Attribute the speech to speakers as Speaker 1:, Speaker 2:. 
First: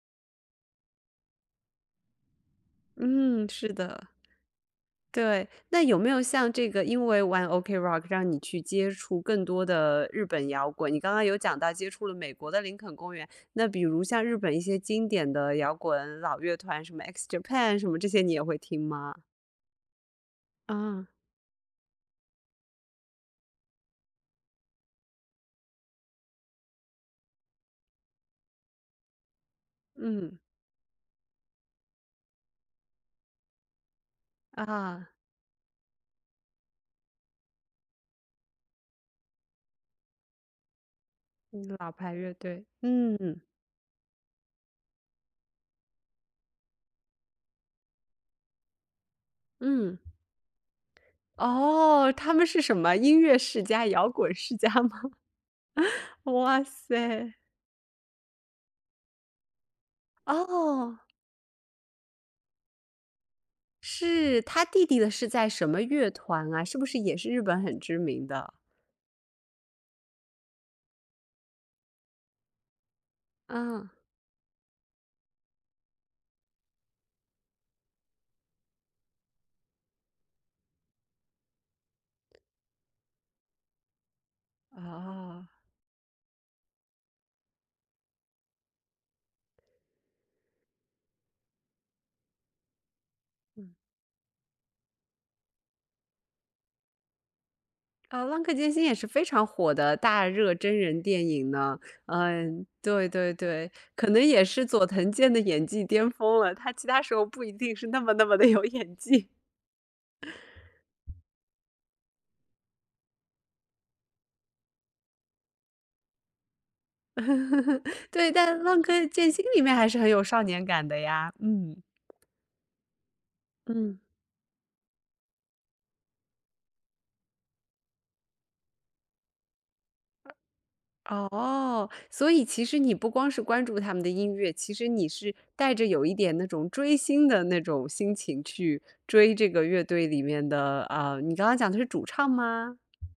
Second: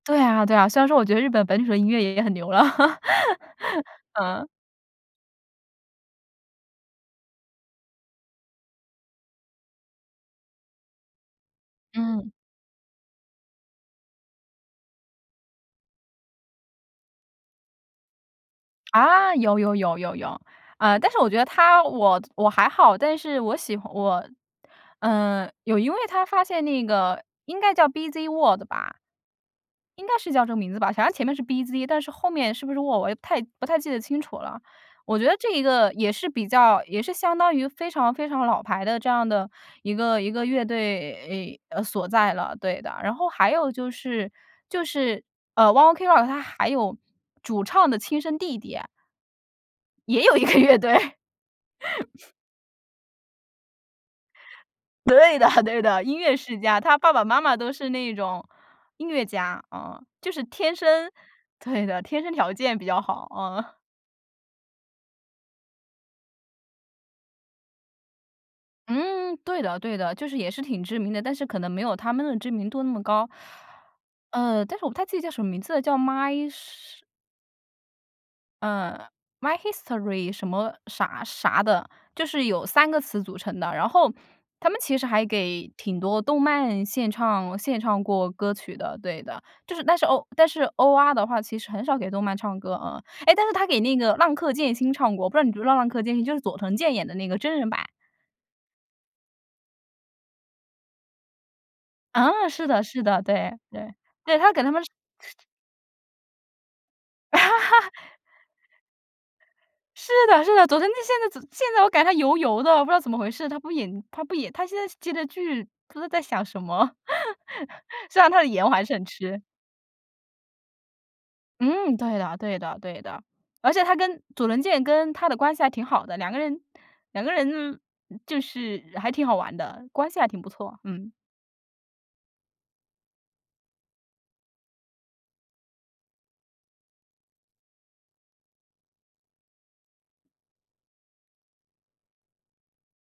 Speaker 1: 对啊，对啊，虽然说我觉得日本本土的音乐也很牛了，
Speaker 2: 嗯，是的。
Speaker 1: 嗯。
Speaker 2: 对，那有没有像这个，因为玩 OK Rock，让你去接触更多的日本摇滚？你刚刚有讲到接触了
Speaker 1: 嗯。
Speaker 2: 美国的林肯公园，那比如像日本一些经典的摇滚老乐团，什么 X JAPAN 什么这些你也会听吗？
Speaker 1: 啊，有有有有有。呃，
Speaker 2: 嗯。
Speaker 1: 但是我觉得他我我还好，但是我喜欢我，呃，有一位他发现那个，应该叫 B‘z World 吧。应该是
Speaker 2: 嗯。
Speaker 1: 叫这个名字吧，好像前面是 B’z，但是后面是不是 World，我也不太不太记得清楚了。
Speaker 2: 啊。
Speaker 1: 我觉得这一个也是比较也是相当于非常非常老牌的这样的一个一个乐队
Speaker 2: 嗯，
Speaker 1: 呃，
Speaker 2: 老
Speaker 1: 所
Speaker 2: 牌
Speaker 1: 在
Speaker 2: 乐
Speaker 1: 了。
Speaker 2: 队，
Speaker 1: 对的，然后
Speaker 2: 嗯。
Speaker 1: 还有就是就是，呃，ONE OK ROCK 他还有主唱的亲生弟弟。
Speaker 2: 嗯。
Speaker 1: 也有一个乐队。
Speaker 2: 哦，他们是什么音乐世家，摇滚世家吗？
Speaker 1: 对的对的，音 乐世
Speaker 2: 哇
Speaker 1: 家，他爸爸
Speaker 2: 塞！
Speaker 1: 妈妈都是那种音乐家。嗯，就是天
Speaker 2: 哦。
Speaker 1: 生对的，天生条件比较好，嗯。
Speaker 2: 是，他弟弟的是在什么乐团啊？是不是也是日本很知名的？
Speaker 1: 嗯，对的对的，就是也是挺知名的，但是可能没有他们的知名度那么高。
Speaker 2: 嗯。
Speaker 1: 呃，但是我不太记得叫什么名字了，叫 my 什嗯，my history 什么啥啥的，就是有3个词组成的。然后他们其实还
Speaker 2: 哦。
Speaker 1: 给挺多动漫献唱献唱过歌曲的。对的，就是但是欧但是欧阿的话其实很少给动漫唱歌，嗯，哎，但是他
Speaker 2: 嗯。
Speaker 1: 给那个浪客剑心唱过我不知道你知不知道浪客剑心，就是佐藤健演的那个真人版。
Speaker 2: 嗯，浪客剑心也是非常火的大热真人电影呢。
Speaker 1: 啊，
Speaker 2: 嗯，
Speaker 1: 是的是
Speaker 2: 对
Speaker 1: 的。
Speaker 2: 对
Speaker 1: 对
Speaker 2: 对，
Speaker 1: 对，
Speaker 2: 可能
Speaker 1: 对，
Speaker 2: 也
Speaker 1: 他给
Speaker 2: 是
Speaker 1: 他们
Speaker 2: 佐藤健的演技巅峰了，他其他时候不一定是 那么那么地有演技。
Speaker 1: 是的是的，佐藤他现在现在我感觉他油油的，我不知道怎么回事。他不演他不演，他现在接的剧，不知道在想什么。虽
Speaker 2: 对，
Speaker 1: 然他的
Speaker 2: 但
Speaker 1: 颜我
Speaker 2: 浪
Speaker 1: 还是很
Speaker 2: 客剑
Speaker 1: 吃。
Speaker 2: 心里面还是很有少年感的呀，嗯。
Speaker 1: 嗯，对呀，对的对的。而且他
Speaker 2: 嗯。
Speaker 1: 跟佐藤健跟他的关系还挺好的，2个人2个人就是还挺好玩的，关系还挺不错，嗯。
Speaker 2: 哦，所以其实你不光是关注他们的音乐，其实你是带着有一点那种追星的那种心情去追这个乐队里面的啊，你刚刚讲的是主唱吗？